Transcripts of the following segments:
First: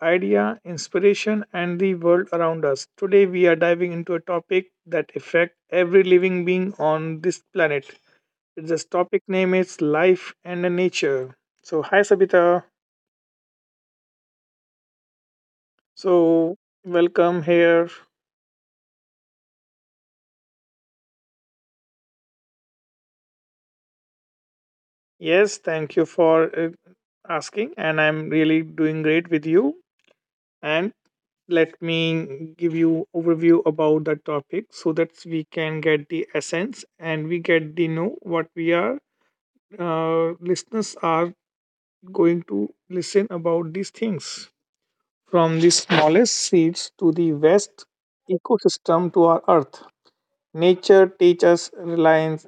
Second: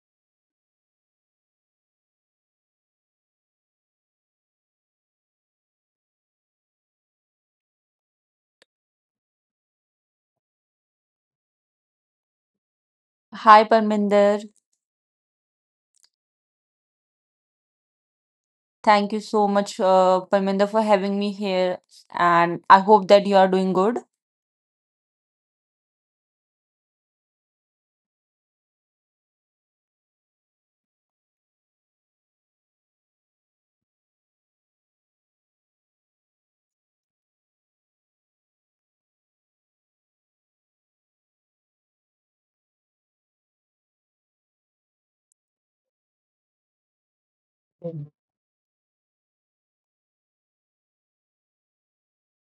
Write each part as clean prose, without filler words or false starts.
idea, inspiration, and the world around us. Today, we are diving into a topic that affects every living being on this planet. This topic name is life and nature. So, hi, Sabita. Hi, Parminder. So, welcome here. Thank you so much, Parminder, for having me here. And I hope that you are doing good. Yes, thank you for asking, and I'm really doing great with you. And let me give you overview about the topic so that we can get the essence and we get the know what we are listeners are going to listen about these things, from the smallest seeds to the vast ecosystem to our earth, nature teaches reliance,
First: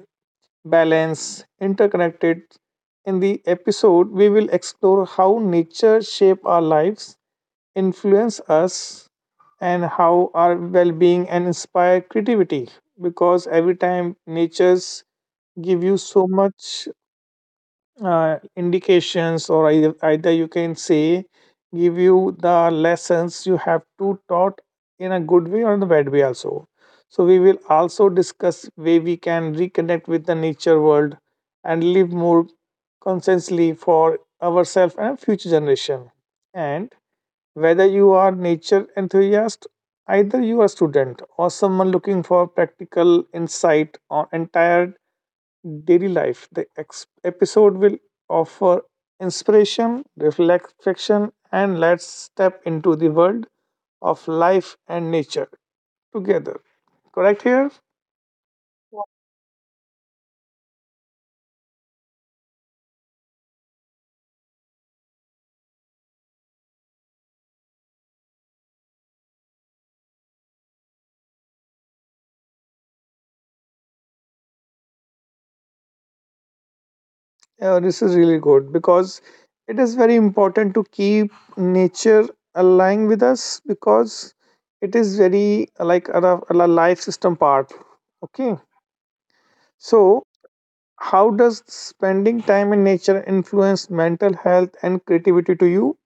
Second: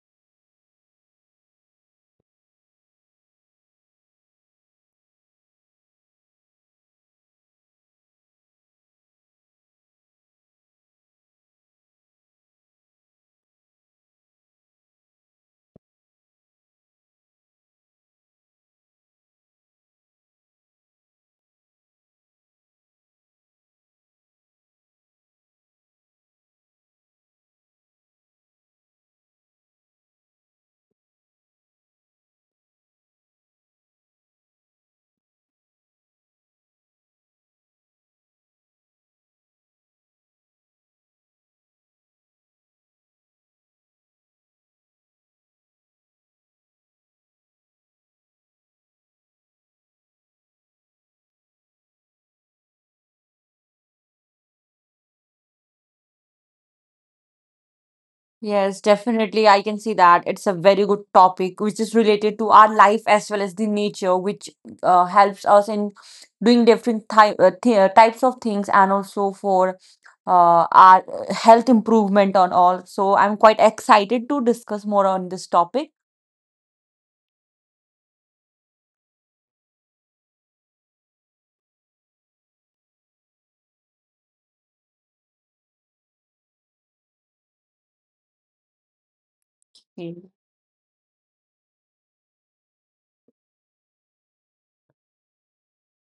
balance, interconnected. In the episode we will explore how nature shape our lives, influence us, and how our well-being and inspire creativity, because every time natures give you so much indications, or either you can say give you the lessons you have to taught in a good way or in the bad way also. So we will also discuss way we can reconnect with the nature world and live more consciously for ourselves and future generation. And whether you are nature enthusiast, either you are student or someone looking for practical insight on entire daily life, the episode will offer inspiration, reflection, and let's step into the world of life and nature together. Correct here? Yes, definitely. I can see that it's a very good topic, which is related to our life as well as the nature, which helps us in doing different types of things and also for our health improvement on all. So I'm quite excited to discuss more on this topic. Yeah, this is really good because it is very important to keep nature aligning with us because it is very like our life system part. Okay. So, how does spending time in nature influence mental health and creativity to you?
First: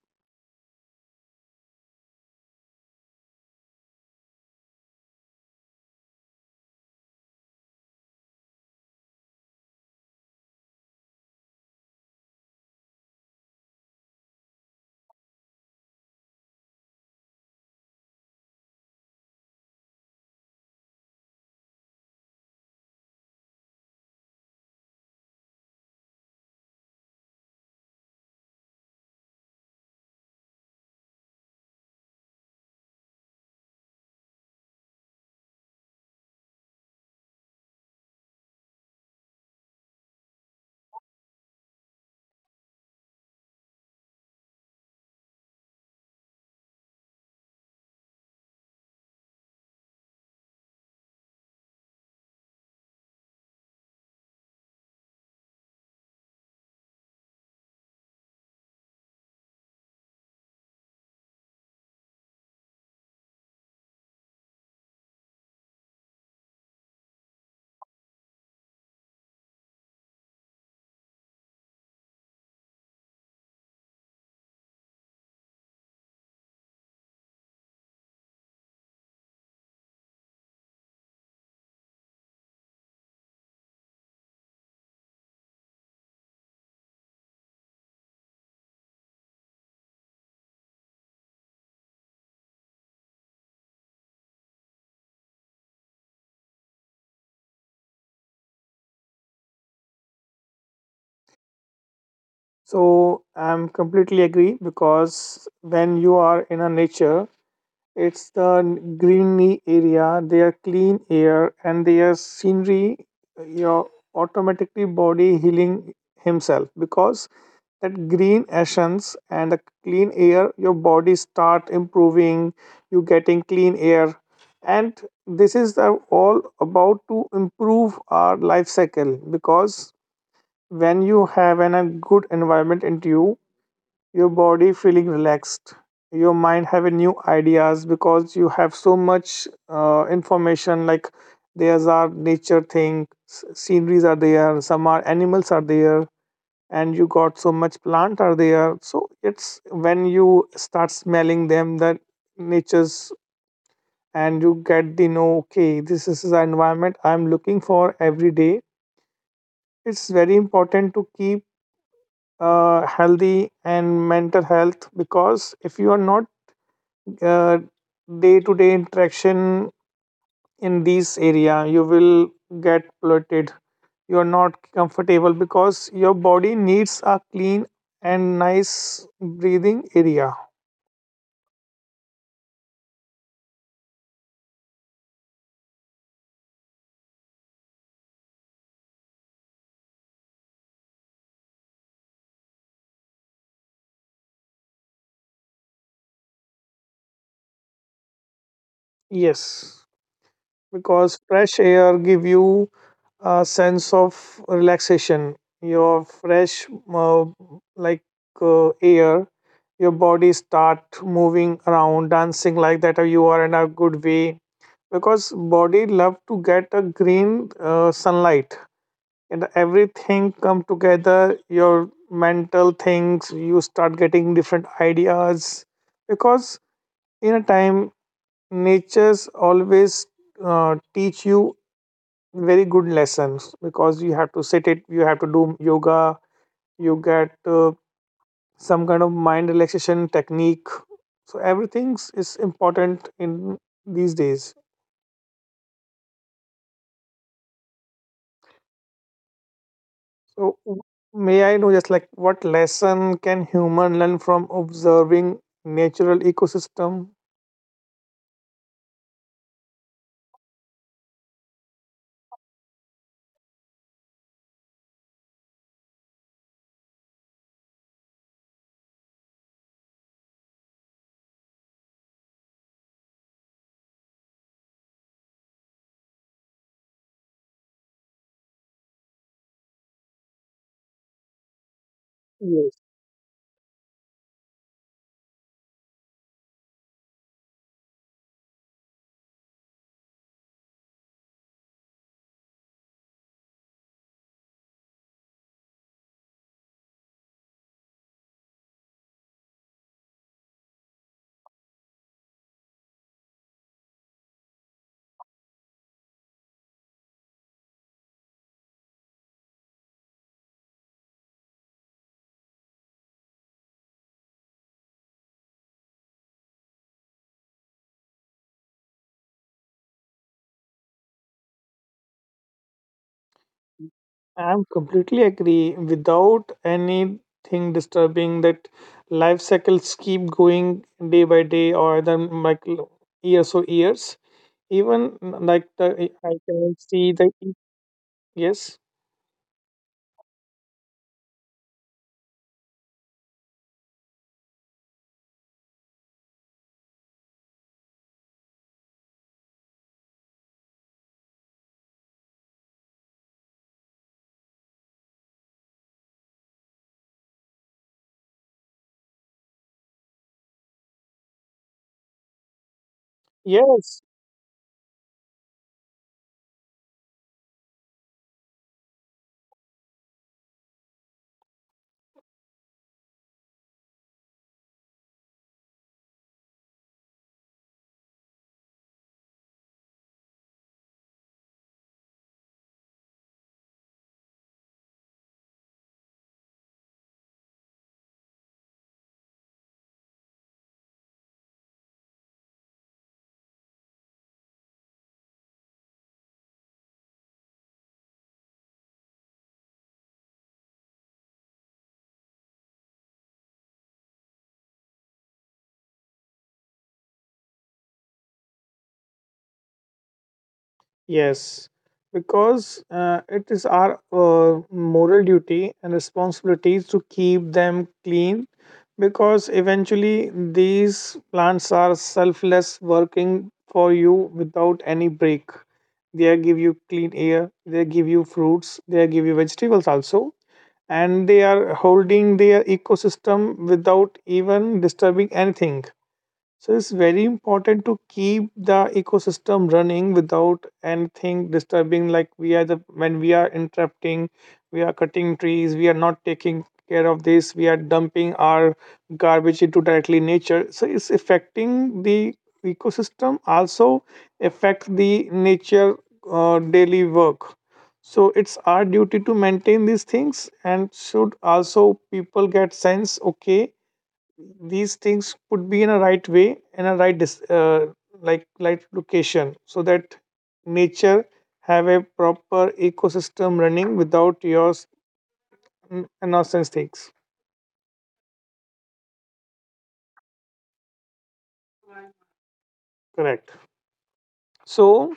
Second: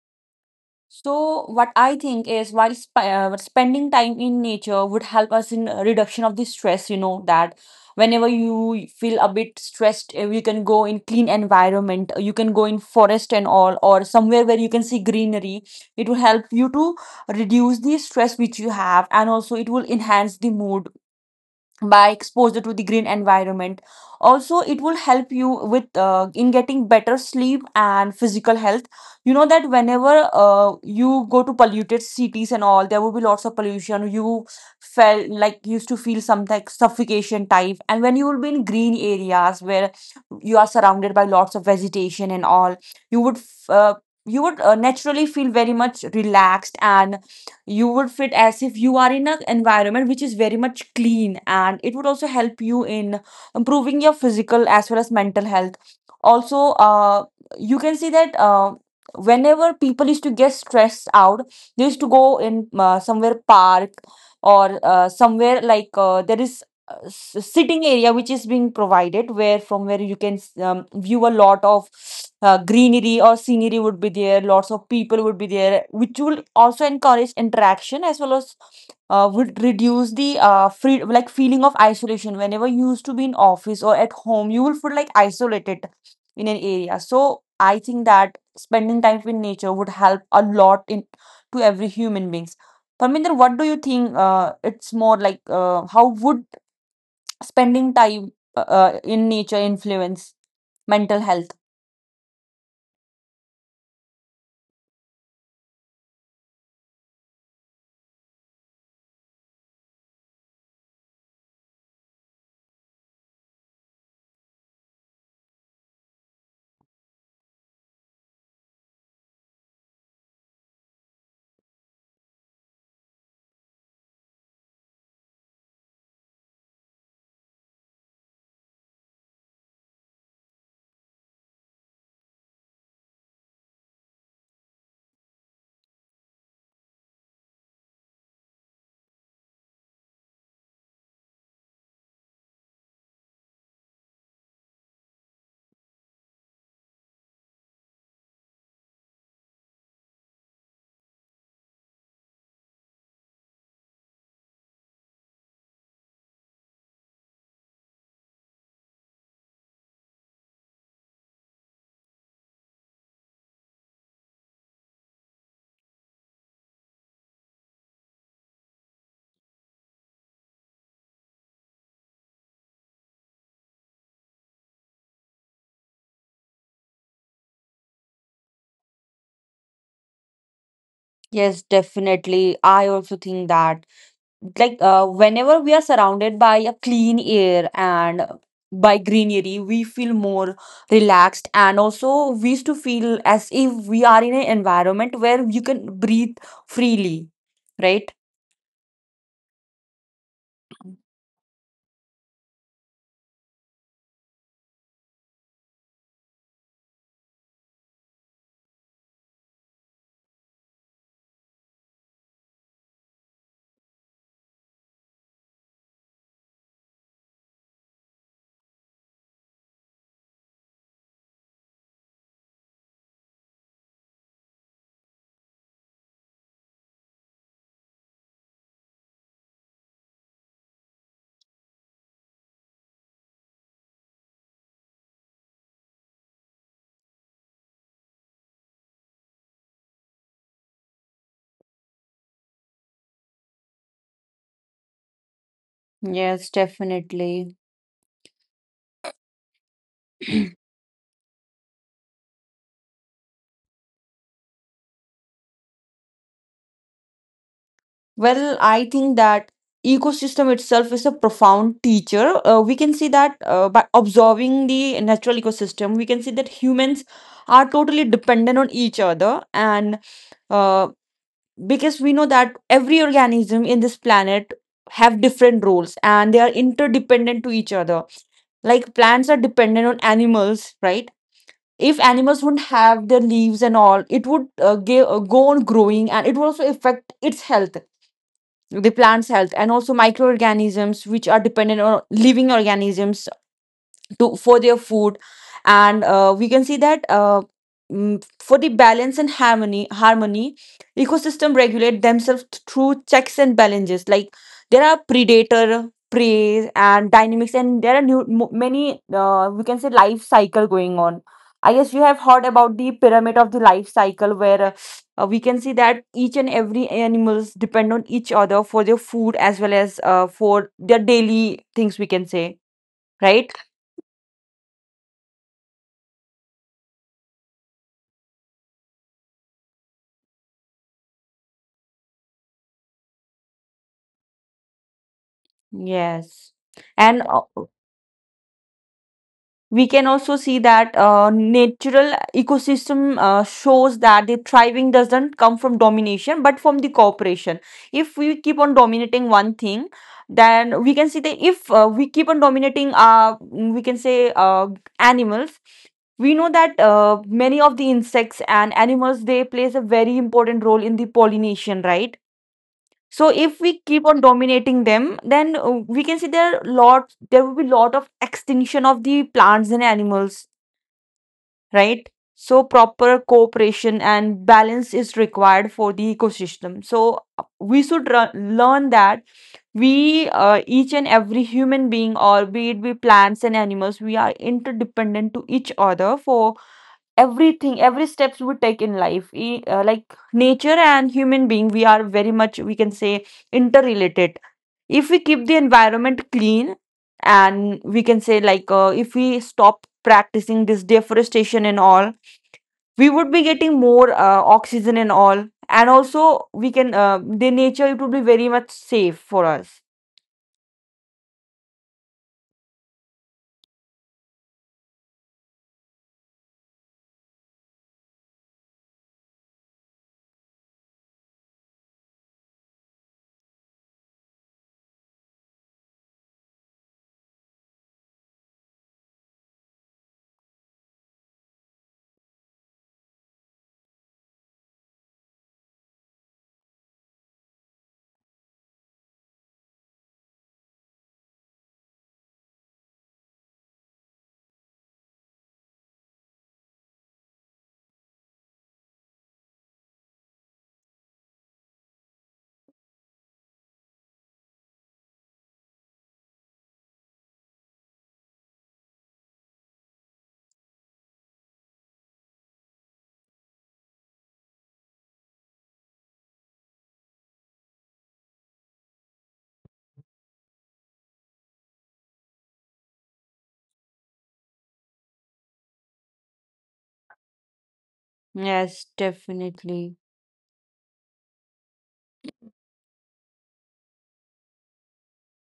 So, what I think is, while spending time in nature would help us in reduction of the stress, you know, that whenever you feel a bit stressed, you can go in clean environment, you can go in forest and all, or somewhere where you can see greenery. It will help you to reduce the stress which you have, and also it will enhance the mood by exposure to the green environment. Also, it will help you with in getting better sleep and physical health. You know that whenever you go to polluted cities and all, there will be lots of pollution. You felt like used to feel some like suffocation type, and when you will be in green areas where you are surrounded by lots of vegetation and all, you would f- uh, you would naturally feel very much relaxed, and you would fit as if you are in an environment which is very much clean, and it would also help you in improving your physical as well as mental health. Also, you can see that, whenever people used to get stressed out, they used to go in somewhere park or somewhere like, there is sitting area which is being provided, where from where you can view a lot of greenery or scenery would be there. Lots of people would be there, which will also encourage interaction, as well as would reduce the free like feeling of isolation. Whenever you used to be in office or at home, you will feel like isolated in an area. So I think that spending time with nature would help a lot in to every human beings. Parminder, what do you think? It's more like, how would spending time in nature influence mental health? So, I'm completely agree because when you are in a nature, it's the greeny area, their clean air, and their scenery. Your automatically body healing himself because that green essence and the clean air, your body start improving. You getting clean air, and this is the all about to improve our life cycle because when you have an, a good environment into you, your body feeling relaxed, your mind having new ideas because you have so much information, like there's are nature thing, sceneries are there, some are animals are there, and you got so much plant are there. So it's when you start smelling them, that nature's, and you get the know, okay, this is the environment I'm looking for every day. It's very important to keep healthy and mental health, because if you are not uh, day-to-day interaction in this area, you will get bloated, you are not comfortable because your body needs a clean and nice breathing area. Yes, definitely. I also think that, like, whenever we are surrounded by a clean air and by greenery, we feel more relaxed. And also, we used to feel as if we are in an environment where you can breathe freely, right? Yes, because fresh air give you a sense of relaxation. Your fresh uh, like air, your body start moving around dancing like that, or you are in a good way, because body love to get a green sunlight, and everything come together, your mental things, you start getting different ideas, because in a time nature's always teach you very good lessons, because you have to sit it, you have to do yoga, you get some kind of mind relaxation technique. So everything is important in these days. Yes, definitely. So may I know just like what lesson can human learn from observing natural ecosystem? Well, I think that ecosystem itself is a profound teacher. We can see that, by observing the natural ecosystem, we can see that humans are totally dependent on each other, and uh, because we know that every organism in this planet have different roles and they are interdependent to each other. Like, plants are dependent on animals, right? If animals wouldn't Yes, have their leaves and all, it would go on growing and it would also affect its health, the plant's health, and also microorganisms which are dependent on living organisms to for their food. And we can see that, for the balance and harmony, ecosystem regulate themselves through checks and balances. Like, there are predator prey and dynamics, and there are many, we can say, life cycle going on. I guess you have heard about the pyramid of the life cycle, where we can see that each and every animals depend on each other for their food as well as for their daily things, we can say, right? I'm completely agree, without anything disturbing that life cycles keep going day by day, or then like years or years, even, like the I Yes. can see And the e. Yes. we can also see that natural ecosystem shows that the thriving doesn't come from domination but from the cooperation. If we keep on dominating one thing, then we can see that if we keep on dominating, we can say, animals, we know that many of the insects and animals, they plays a very important role in the pollination, right? So if we keep Yes. on dominating them, then we can see there are lot there will be lot of extinction of the plants and animals, right? So proper cooperation and balance is required for the ecosystem. So we should learn that we each and every human being or be it be plants and animals, we are interdependent to each other for everything, every steps we take in life. Like, nature and human being, we are very much, we can say, interrelated. If we keep the environment clean, and we can say, like, if we stop practicing this deforestation and all, we would be getting more oxygen and all, and also we can, the nature, it would be very much safe for us. Yes, because it is our moral duty and responsibility to keep them clean, because eventually these plants are selfless working for you without any break. They give you clean air, they give you fruits, they give you vegetables also, and they are holding their ecosystem without even disturbing anything. So it's very important to keep the ecosystem running without anything disturbing. Like, we are the when we are interrupting, we are cutting trees, we are not taking care of this, we are dumping our garbage into directly nature. So it's affecting the ecosystem, also affect the nature daily work. So it's our duty to maintain these things, and should also people get sense. Okay, these things could be in a right way, in a right like location, so that nature have a proper ecosystem running without your n- nonsense things. Yes, definitely. Correct. So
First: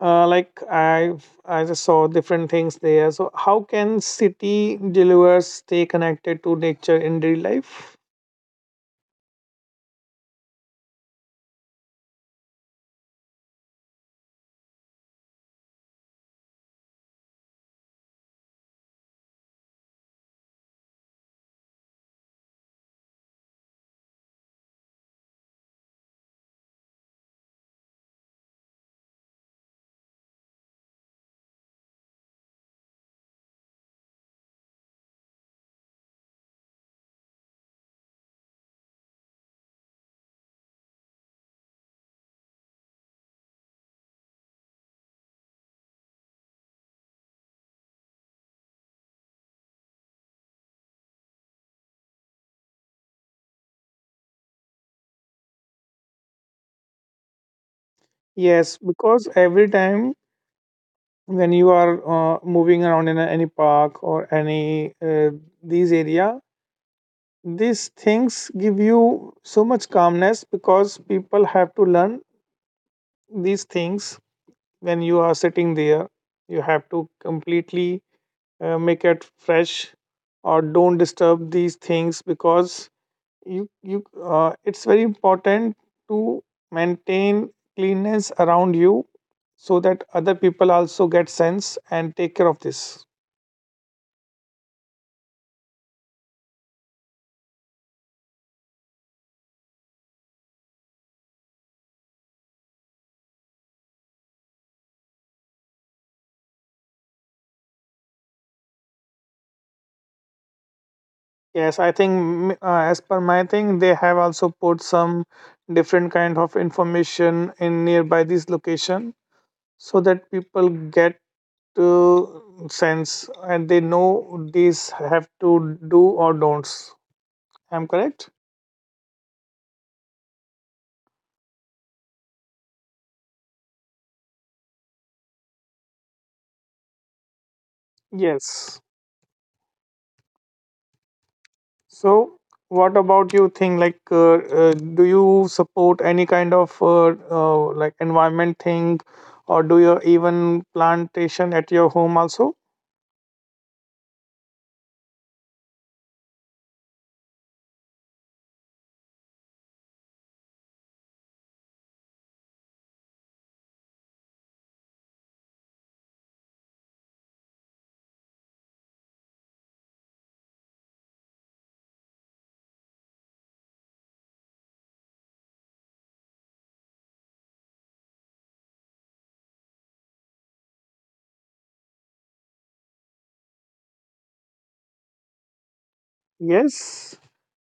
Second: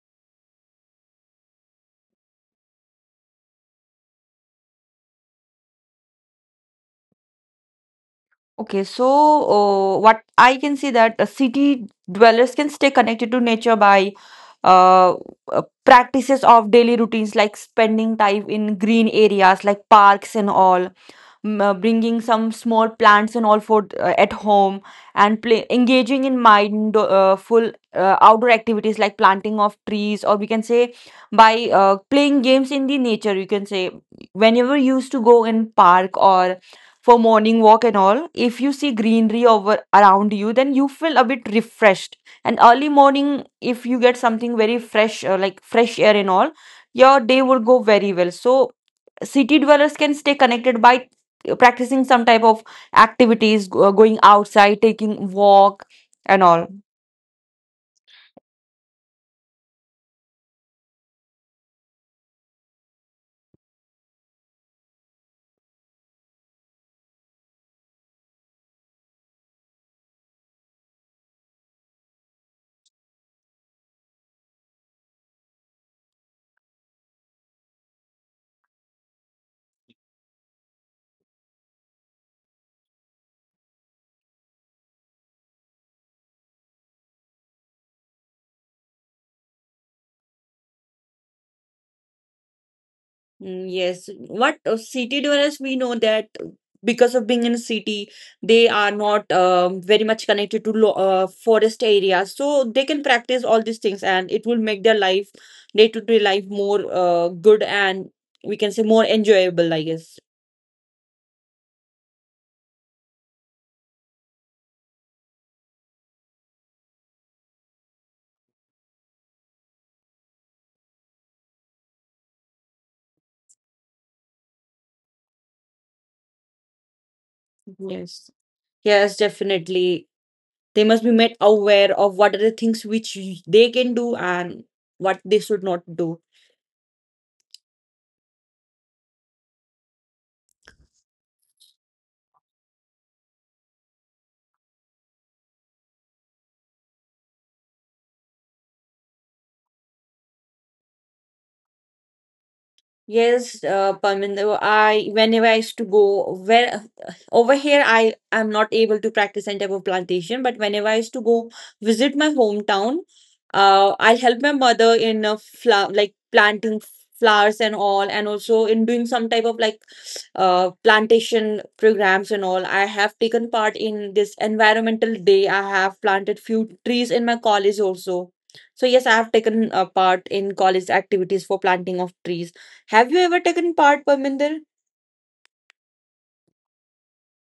like I just saw different things there. So how can city deliverers stay connected to nature in daily life? Okay, so what I can see that city dwellers can stay connected to nature by uh, practices of daily routines, like spending time in green areas like parks and all, bringing some small plants and all for at home, and play, engaging in mindful outdoor activities like planting of trees, or we can say, by playing games in the nature, you can say. Whenever you used to go in park or for morning walk and all, if you see greenery over around you, then you feel a bit refreshed. And early morning, if you get something very fresh, like fresh air and all, your day will go very well. So city dwellers can stay connected by practicing some type of activities, going outside, taking walk and all. Yes, because every time when you are moving around in any park or any uh, these area, these things give you so much calmness, because people have to learn these things. When you are sitting there, you have to completely make it fresh, or don't disturb these things, because you it's very important to maintain cleanness around you, so that other people also get sense and take care of this. Mm, yes, what city dwellers, we know that because of being in a city, they are not very much connected to lo forest areas, so they can practice all these things, and it will make their life, day-to-day life, more good and, we can say, more enjoyable, I guess. Yes, I think, mm, as per my thing, they have also put some different kind of information in nearby this location, so that people get to sense and they know these have to do or don'ts. I'm correct? Yes. Yes, definitely. They must be made aware of what are the things which they can do and what they should not do. Yes. So, what about you think, like do you support any kind of like environment thing, or do you even plantation at your home also? Yes, Parminder, I whenever I used to go where over here I am not able to practice any type of plantation, but whenever I used to go visit my hometown, I'll help my mother in a flower like planting flowers and all, and also in doing some type of like plantation programs and all. I have taken part in this environmental day. I have planted few trees in my college also. So yes, I have taken a part in college activities for planting of trees. Have you ever taken part, Parminder? Yes,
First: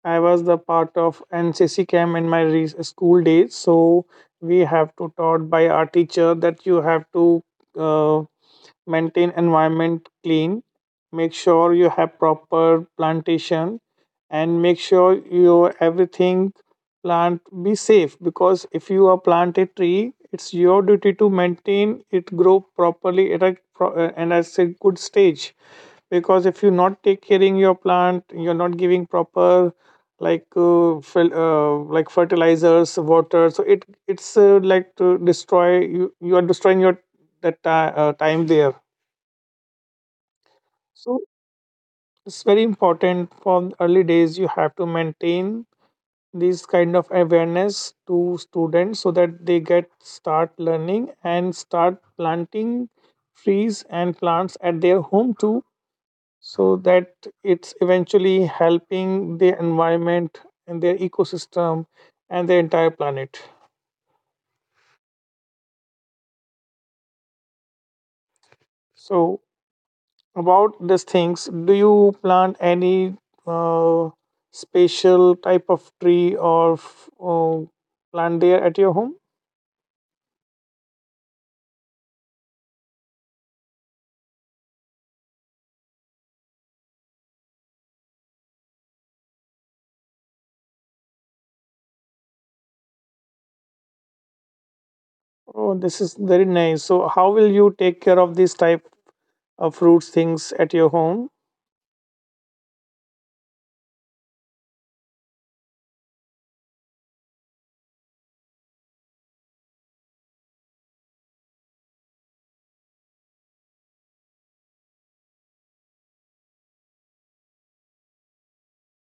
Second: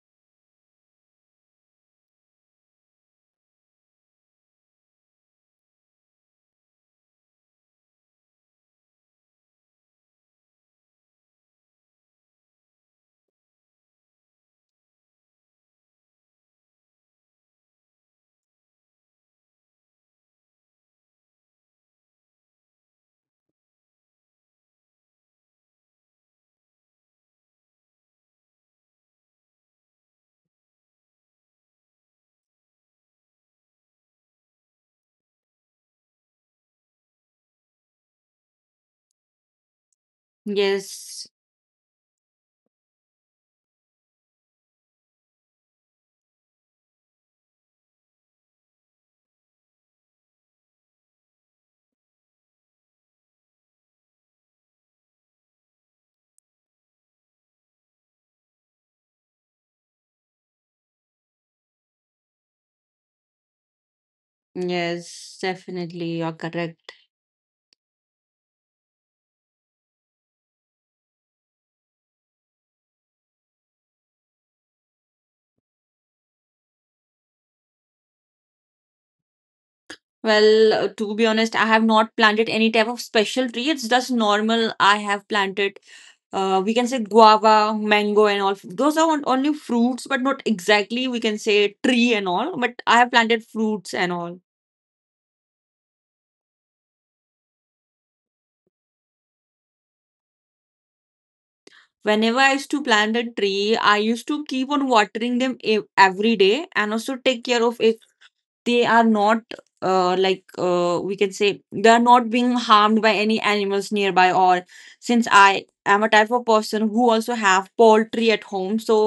I was the part of NCC camp in my school days. So we have to taught by our teacher that you have to uh, maintain environment clean, make sure you have proper plantation, and make sure your everything plant be safe, because if you are plant a tree, it's your duty to maintain it grow properly at a and at a good stage, because if you're not take caring your plant, you're not giving proper, like like fertilizers, water, so it's like to destroy, you are destroying your that ti- time there. So Yes, it's very important from early days. You have to maintain this kind of awareness to students, so that they get start learning and start planting trees and plants at their home too. So that it's eventually helping the environment and their ecosystem and the entire planet. yes, definitely. You're correct. So about these things, do you plant any uh, special type of tree or plant there at your home? Well, to be honest, I have not planted any type of special tree. It's just normal. I have planted, we can say, guava, mango, and all. Those are only fruits, but not exactly, we can say, tree and all. But I have planted fruits and all. Oh, this is very nice. So how will you take care of these type of fruits things at your home? Whenever I used to plant a tree, I used to keep on watering them every day and also take care of it. They are not we can say, they are not being harmed by any animals nearby, or since I am a type of person who also have poultry at home, so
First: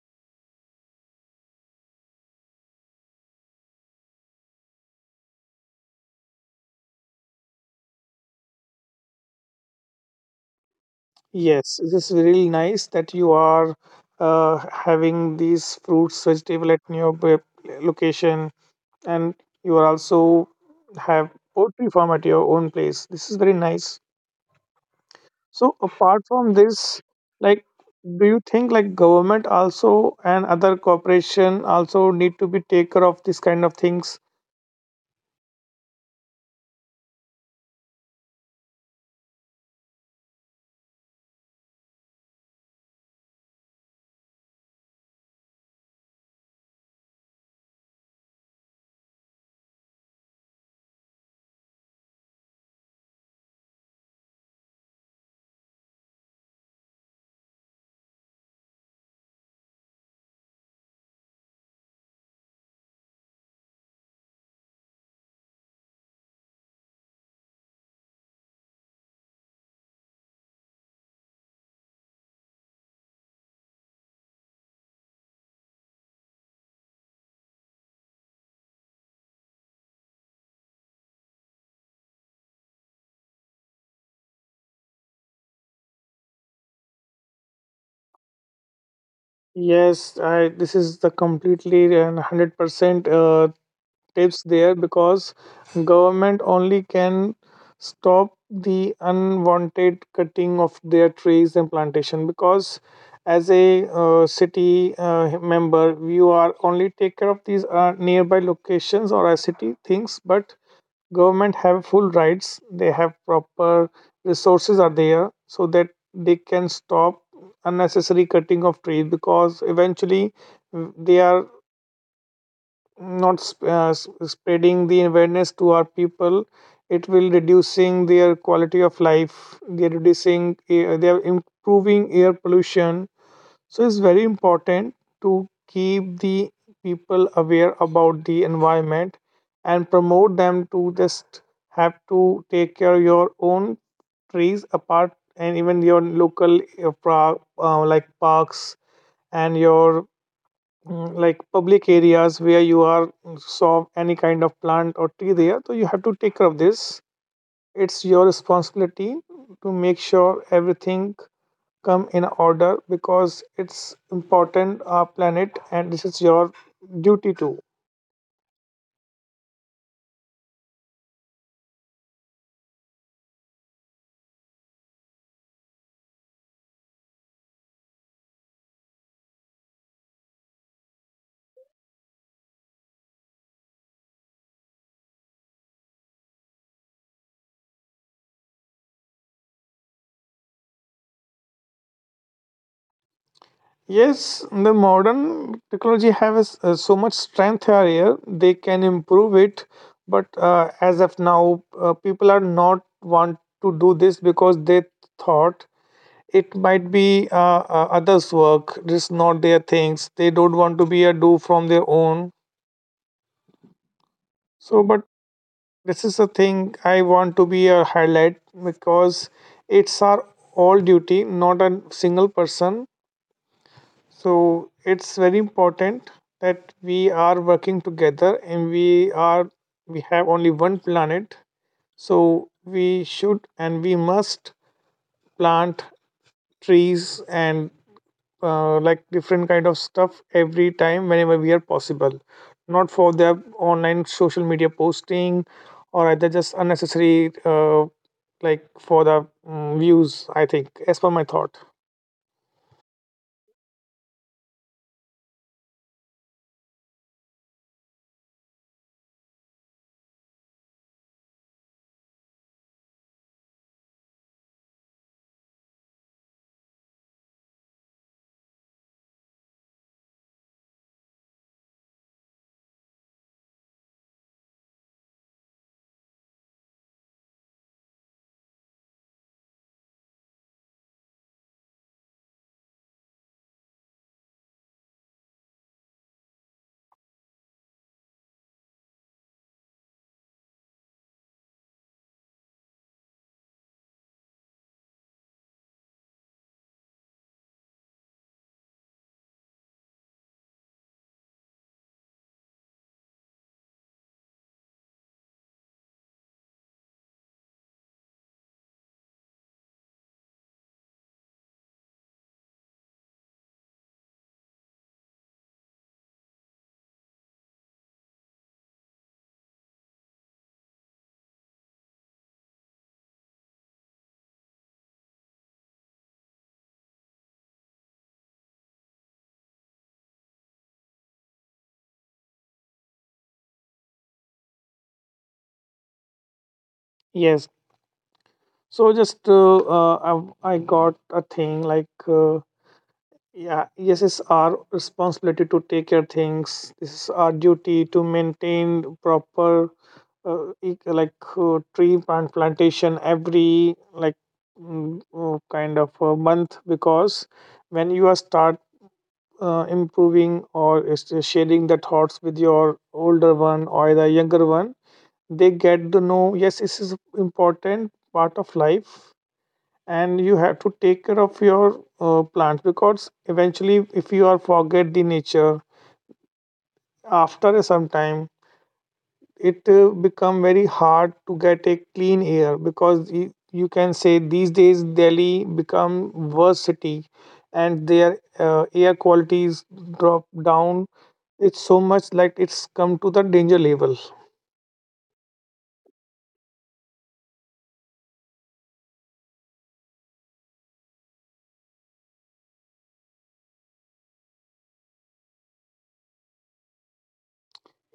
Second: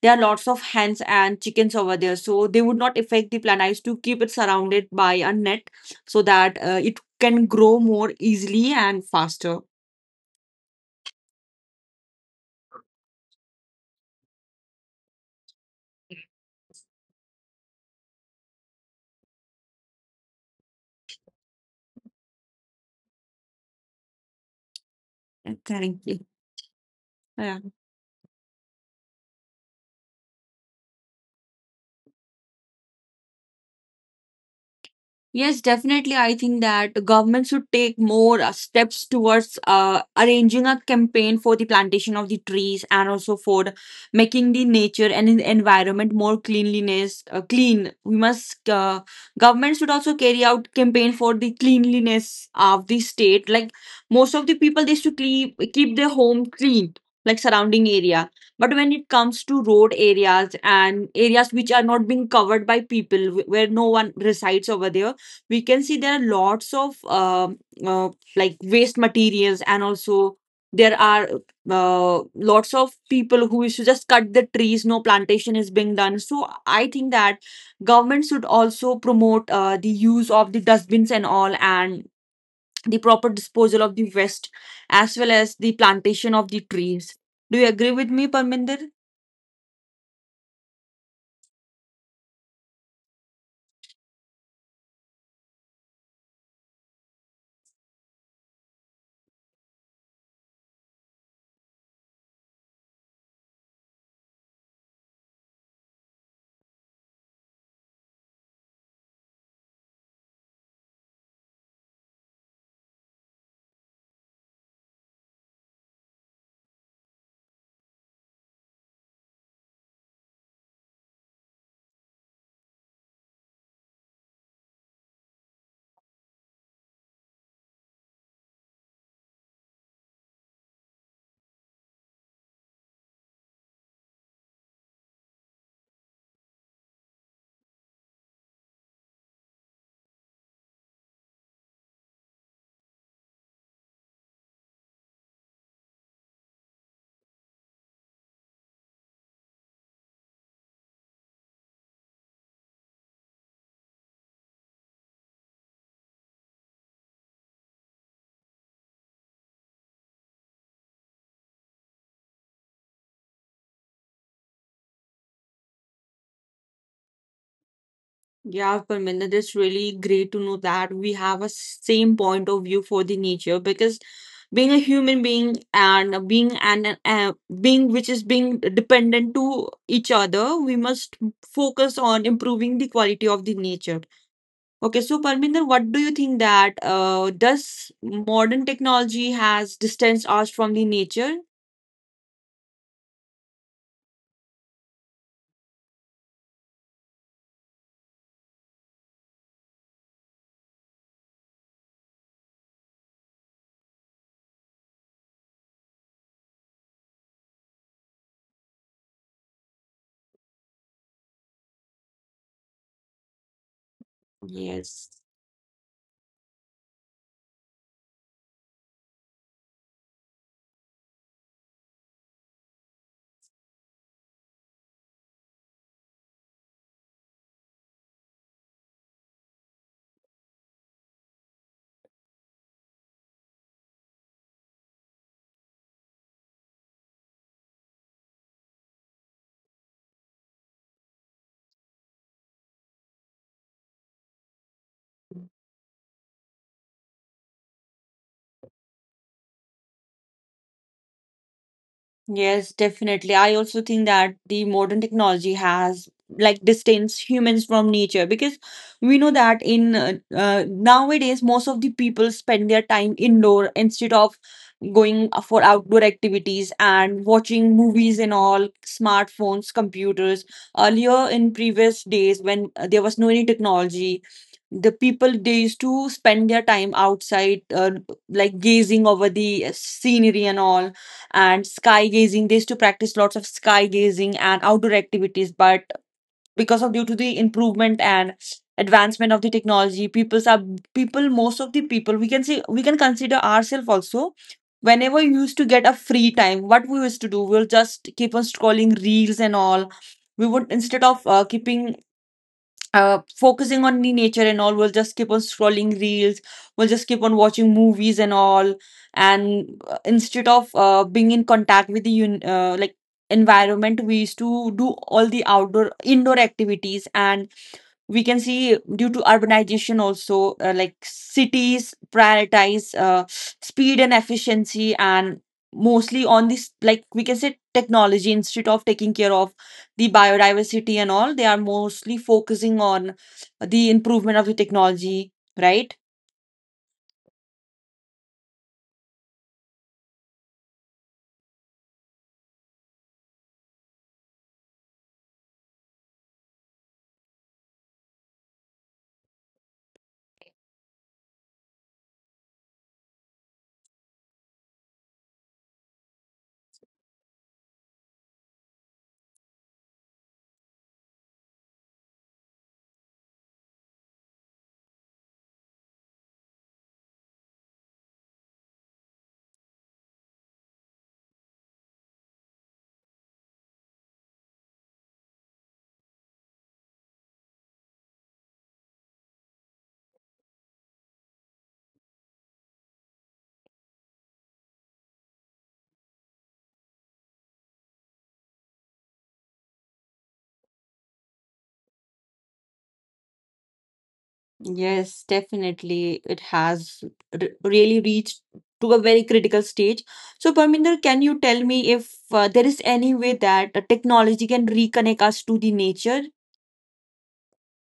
there are lots of hens and chickens over there, so they would not affect the plant. I used to keep it surrounded by a net so that it can grow more easily and faster. Yes, this is really nice that you are uh, having these fruits vegetable at your location, and you are also have poultry farm at your own place. This is very nice. So Thank apart you. from this, Yeah. like, do you think like government also and other corporation also need to be take care of this kind of things? Yes, definitely. I think that government should take more steps towards arranging a campaign for the plantation of the trees and also for making the nature and the environment more clean. We must, government should also carry out campaign for the cleanliness of the state. Like, most of the people, they used to keep their home clean, like surrounding area. But when it comes to road areas and areas which are not being covered by people, where no one resides over there, we can see there are lots of uh, like waste materials, and also there are lots of people who used to just cut the trees, no plantation is being done. So I think that government should also promote the use of the dustbins and all, and the proper disposal of the waste, as well as the plantation of the trees. Do you agree with me, Parminder? Yes, I this is the completely and 100% tips there, because government only can stop the unwanted cutting of their trees and plantation, because as a city member, you are only take care of these nearby locations or a city things, but government have full rights, they have proper resources are there, so that they can stop unnecessary cutting of trees, because eventually, mm, they are not spreading the awareness to our people. It will reducing their quality of life, they are reducing air, they are improving air pollution. So it's very important to keep the people aware about the environment, and promote them to just have to take care of your own trees apart, and even your local like parks, and your, mm, like public areas, where you are, mm, saw any kind of plant or tree there, so you have to take care of this. It's your responsibility to make sure everything come in order, because it's important our planet and this is your duty too. Yeah, Parminder, it's really great to know that we have a same point of view for the nature because being a human being and being an being which is being dependent to each other, we must focus on improving the quality of the nature. Okay, so Parminder, what do you think that does modern technology has distanced us from the nature? Yes, the modern technology has so much strength here, they can improve it, but as of now, people are not want to do this, because they thought it might be others work, this is not their things, they don't want to be a do from their own. So, but Yes. this is the thing I want to be a highlight, because it's our all duty, not a single person. So it's very important that we are working together and we have only one planet. So we should and we must plant trees and like different kind of stuff every time whenever we are possible, not for their online social media posting, or either just unnecessary like for the, mm, views, I think as per my thought. Yes, definitely. I also think that the modern technology has like distance humans from nature because we know that in nowadays most of the people spend their time indoor instead of going for outdoor activities and watching movies and all smartphones, computers. Earlier in previous days when there was no any technology, the people they used to spend their time outside like gazing over the scenery and all and sky gazing they used to practice lots of sky gazing and outdoor activities but because of due to the improvement and advancement of the technology people's are people most of the people we can see we can consider ourselves also whenever you used to get a free time what we used to do we'll just keep on scrolling reels and all we would instead of keeping focusing on the nature and all, we'll just keep on scrolling reels, we'll just keep on watching movies and all, and instead of being in contact with the like environment, we used to do all the outdoor indoor activities and we can see due to urbanization also like cities prioritize speed and efficiency and mostly on this like we can say technology instead of taking care of the biodiversity and all they are mostly focusing on the improvement of the technology, right? Yes. So just I got a thing like yeah, yes, it's our responsibility to take care things. This is our duty to maintain proper, tree plantation every like kind of a month. Because when you are start improving or is sharing the thoughts with your older one or the younger one, they get to know yes, this is important part of life. And you have to take care of your plants, because eventually if you are forget the nature, after some time it become very hard to get a clean air. Because you can say these days Delhi become worse city and their air qualities drop down. It's so much like it's come to the danger level. Yes, definitely, it has really reached to a very critical stage. So Parminder, can you tell me if there is any way that technology can reconnect us to the nature?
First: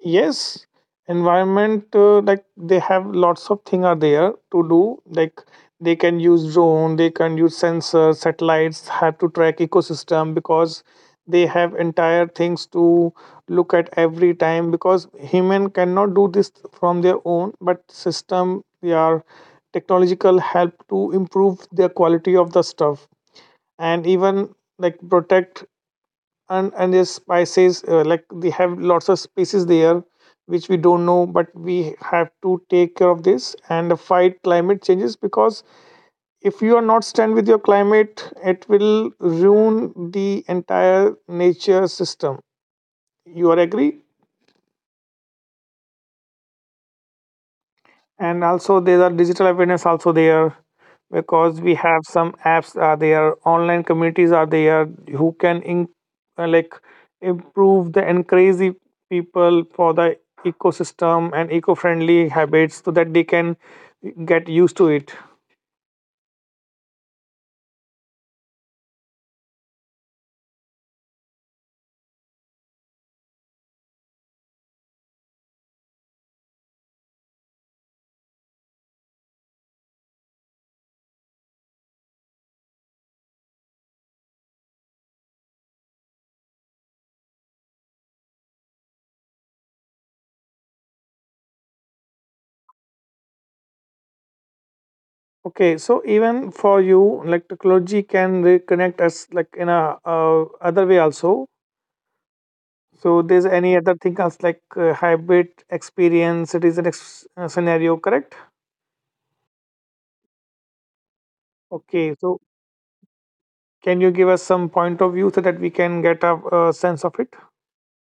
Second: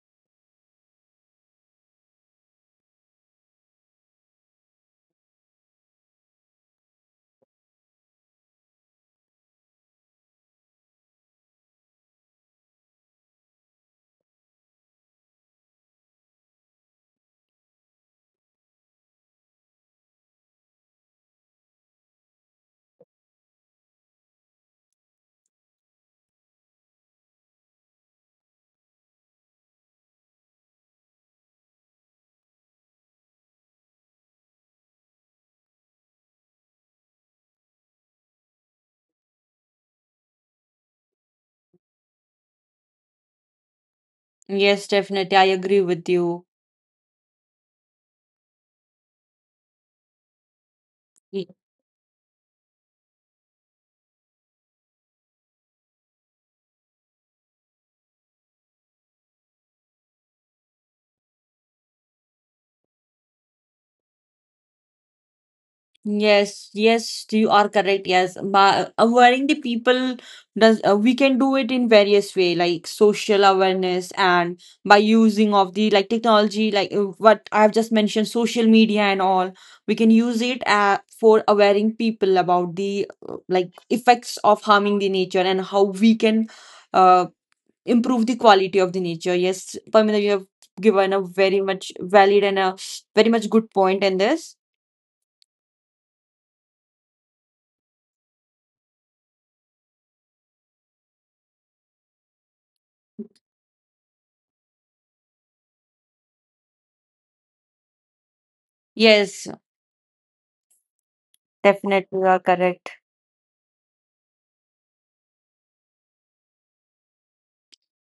Yes, environment, like they have lots of thing are there to do. Like they can use drone, they can use sensors, satellites have to track ecosystem, because they have entire things to look at every time. Because human cannot do this from their own, but system they are technological help to improve their quality of the stuff. And even like protect, and there's spices, like they have lots of species there which we don't know, but we have to take care of this and fight climate changes. Because if you are not stand with your climate it will ruin the entire nature system. You are agree? Yes, definitely. I agree with you. And also there are digital awareness also there, Y- because we have some apps are there, online communities are there who can in, uh, like improve the encourage the people for the ecosystem and eco-friendly habits so that they can get used to it. Yes, yes, you are correct. Yes, but awareing the people does we can do it in various way like social awareness and by using of the like technology like what I've just mentioned social media and all we can use it for awareing people about the like effects of harming the nature and how we can uh, improve the quality of the nature. Yes, Pamela, you have given a very much valid and a very much good point in this. Okay, so even for you, like, technology can reconnect us like in a other way also. So there's any other thing else like hybrid experience, citizen scenario, correct? Yes, Okay, definitely you so are correct. can you give us some point of view so that we can get a, sense of it?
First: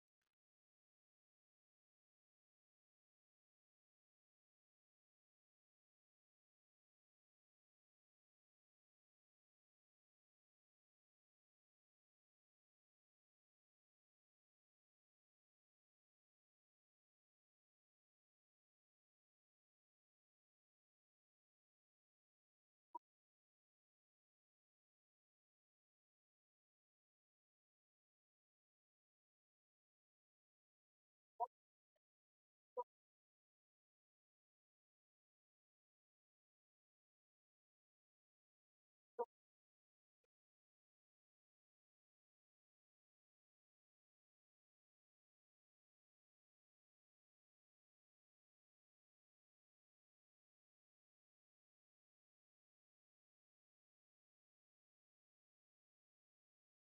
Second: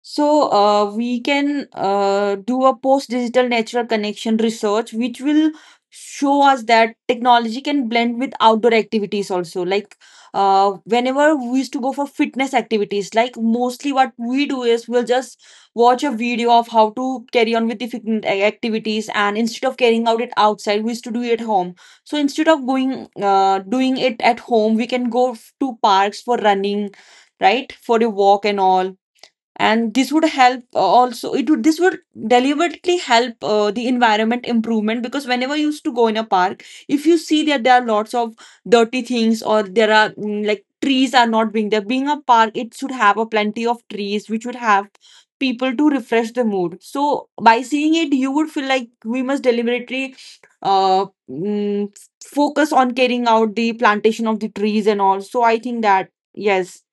So we can do a post-digital natural connection research, which will show us that technology can blend with outdoor activities also. Like whenever we used to go for fitness activities, like mostly what we do is we'll just watch a video of how to carry on with the fitness activities, and instead of carrying out it outside, we used to do it at home. So instead of going doing it at home, we can go to parks for running, right, for a walk and all, and this would help also it would this would deliberately help the environment improvement, because whenever you used to go in a park if you see that there are lots of dirty things or there are like trees are not being there, being a park it should have a plenty of trees which would have people to refresh the mood, so by seeing it you would feel like we must deliberately uh mm, focus on carrying out the plantation of the trees and all. So I think that yes,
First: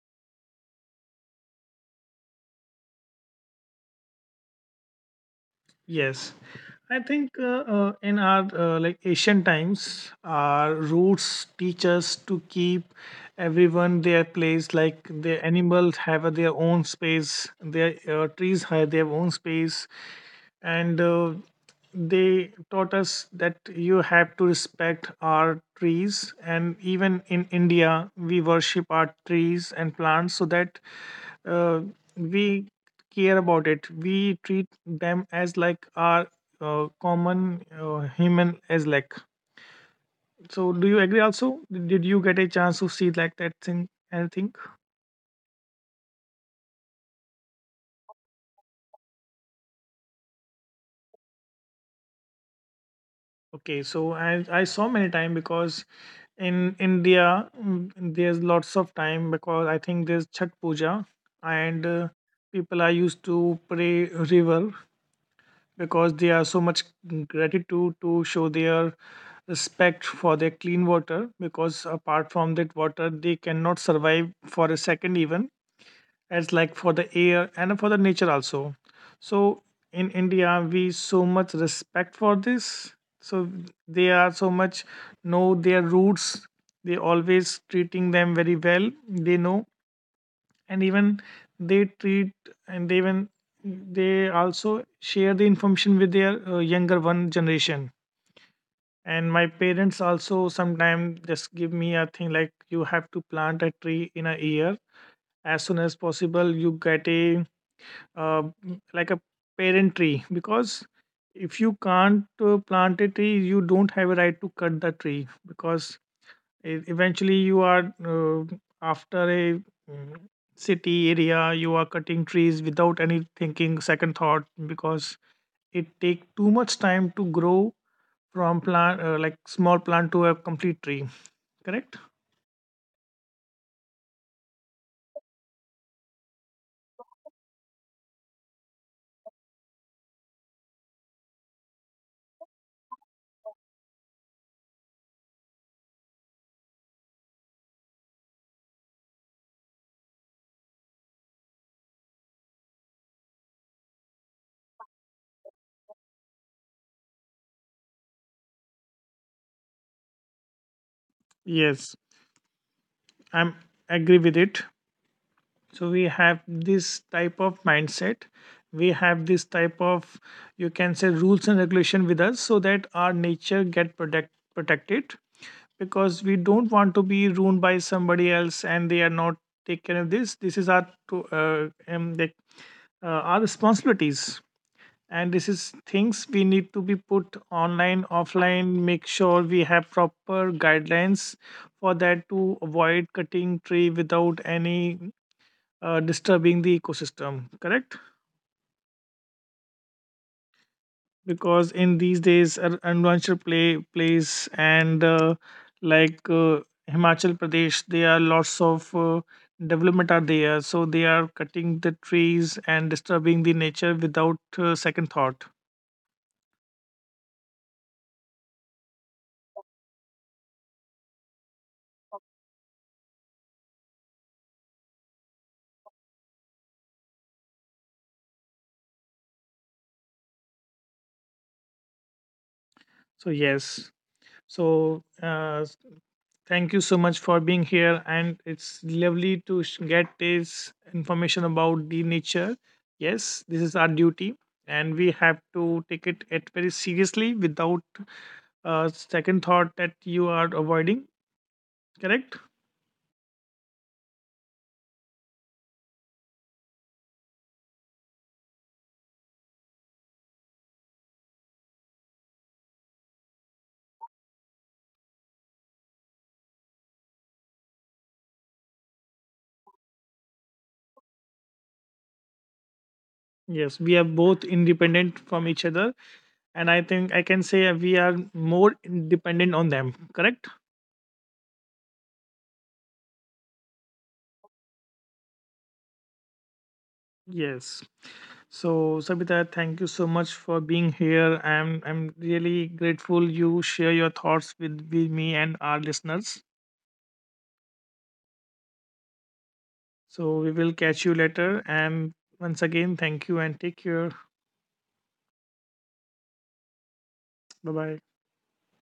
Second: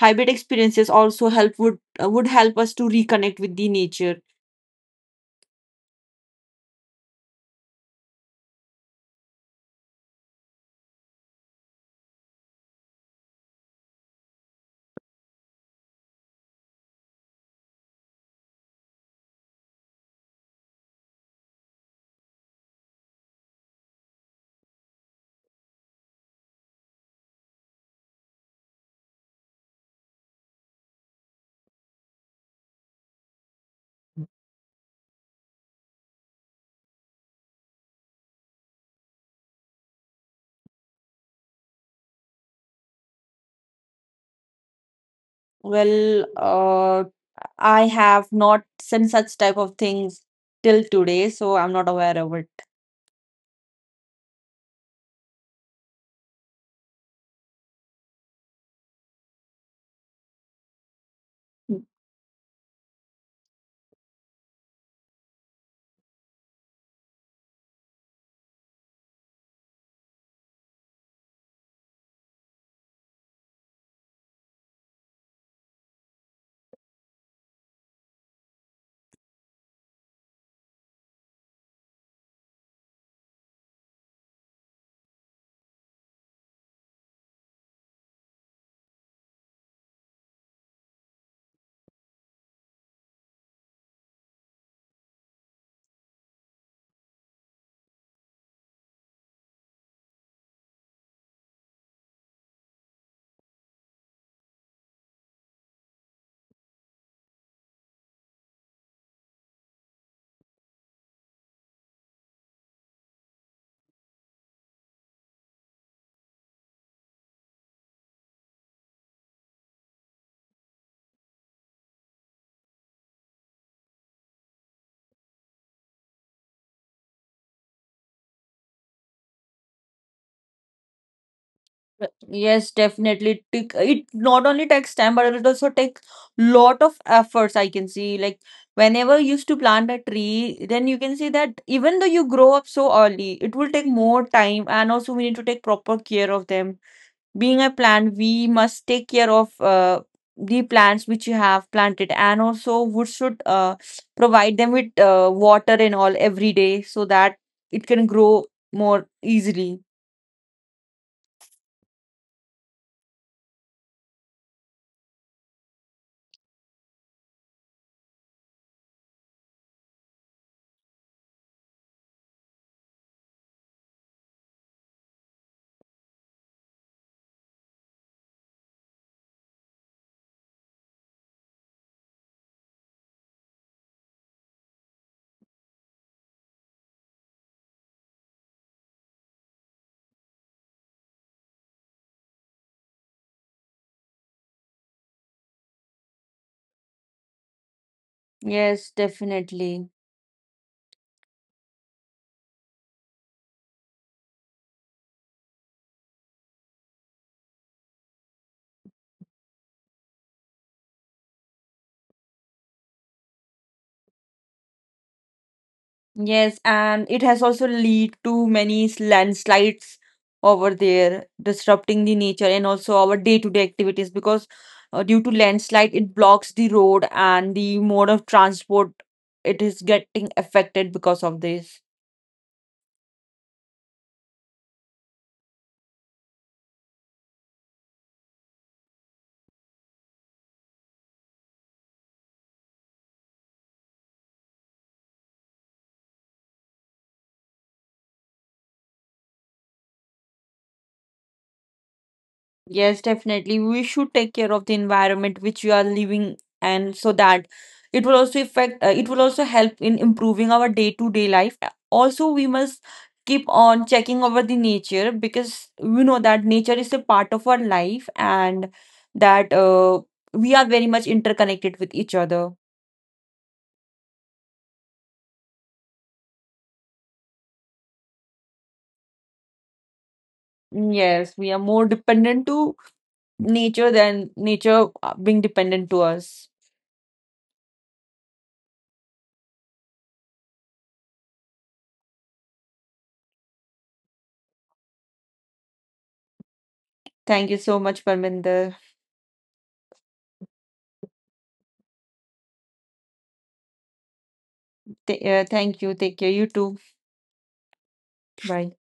hybrid experiences also help would help us to reconnect with the nature. Yes, I think in our like ancient times, our roots teach us to keep everyone their place. Like the animals have their own space, their trees have their own space, and they taught us that you have to respect our trees. And even in India, we worship our trees and plants so that uh, we care about it. We treat them as like our common human as like. So, do you agree? Also, did you get a chance to see like that thing? Anything? Well, I have not seen such type of things till today, so I'm not aware of it. Okay, so I saw many time, because in India, mm, there's lots of time because I think there's Chhat Puja and people are used to pray river, because they are so much gratitude to show their respect for their clean water. Because apart from that water they cannot survive for a second even, as like for the air and for the nature also. So in India we so much respect for this. So they are so much know their roots. They always treating them very well. They know, and even they treat, and they even they also share the information with their younger one generation. And my parents also sometimes just give me a thing like you have to plant a tree in a year, as soon as possible you get a uh, like a parent tree. Because if you can't plant a tree you don't have a right to cut the tree. Because eventually you are after a, mm, city area, you are cutting trees without any thinking second thought. Because it take too much time to grow from plant, small plant to a complete tree, correct? But yes, definitely. It not only takes time, but it also takes lot of efforts. I can see, like whenever you used to plant a tree, then you can see that even though you grow up so early, it will take more time, and also we need to take proper care of them. Being a plant we must take care of the plants which you have planted, and also we should provide them with water and all every day so that it can grow more easily. Yes, I'm agree with it. So we have this type of mindset, we have this type of, you can say, rules and regulation with us so that our nature get protected. Because we don't want to be ruined by somebody else and they are not take care of this. This is our to, um, like, our responsibilities. And this is things we need to be put online offline, make sure we have proper guidelines for that to avoid cutting tree without any disturbing the ecosystem, correct? Yes, definitely. Because in these days, everyone should play place and like uh, Himachal Pradesh there are lots of development are there, so they are cutting the trees and disturbing the nature without second thought. Yes, and it has also lead to many landslides over there, disrupting the nature and also our day-to-day activities, because due to landslide, it blocks the road and the mode of transport. It is getting affected because of this. So yes, so thank you so much for being here, and it's lovely to get this information about the nature. Yes, this is our duty and we have to take it at very seriously without second thought that you are avoiding, correct? Yes, definitely. We should take care of the environment which you are living, and so that it will also affect, it will also help in improving our day-to-day life. Also, we must keep on checking over the nature because we know that nature is a part of our life, and that we are very much interconnected with each other. Yes, we are both independent from each other, and I think I can say we are more dependent on them, correct? Mm, yes, we are more dependent to nature than nature being dependent to us. Yes. So Sabita, thank you so much for being here. I'm really grateful you share your thoughts with me and our listeners. Thank you so much, Parminder. So we will catch you later, and once again thank you and take care. Thank you. Take care. You too. Bye bye. Bye.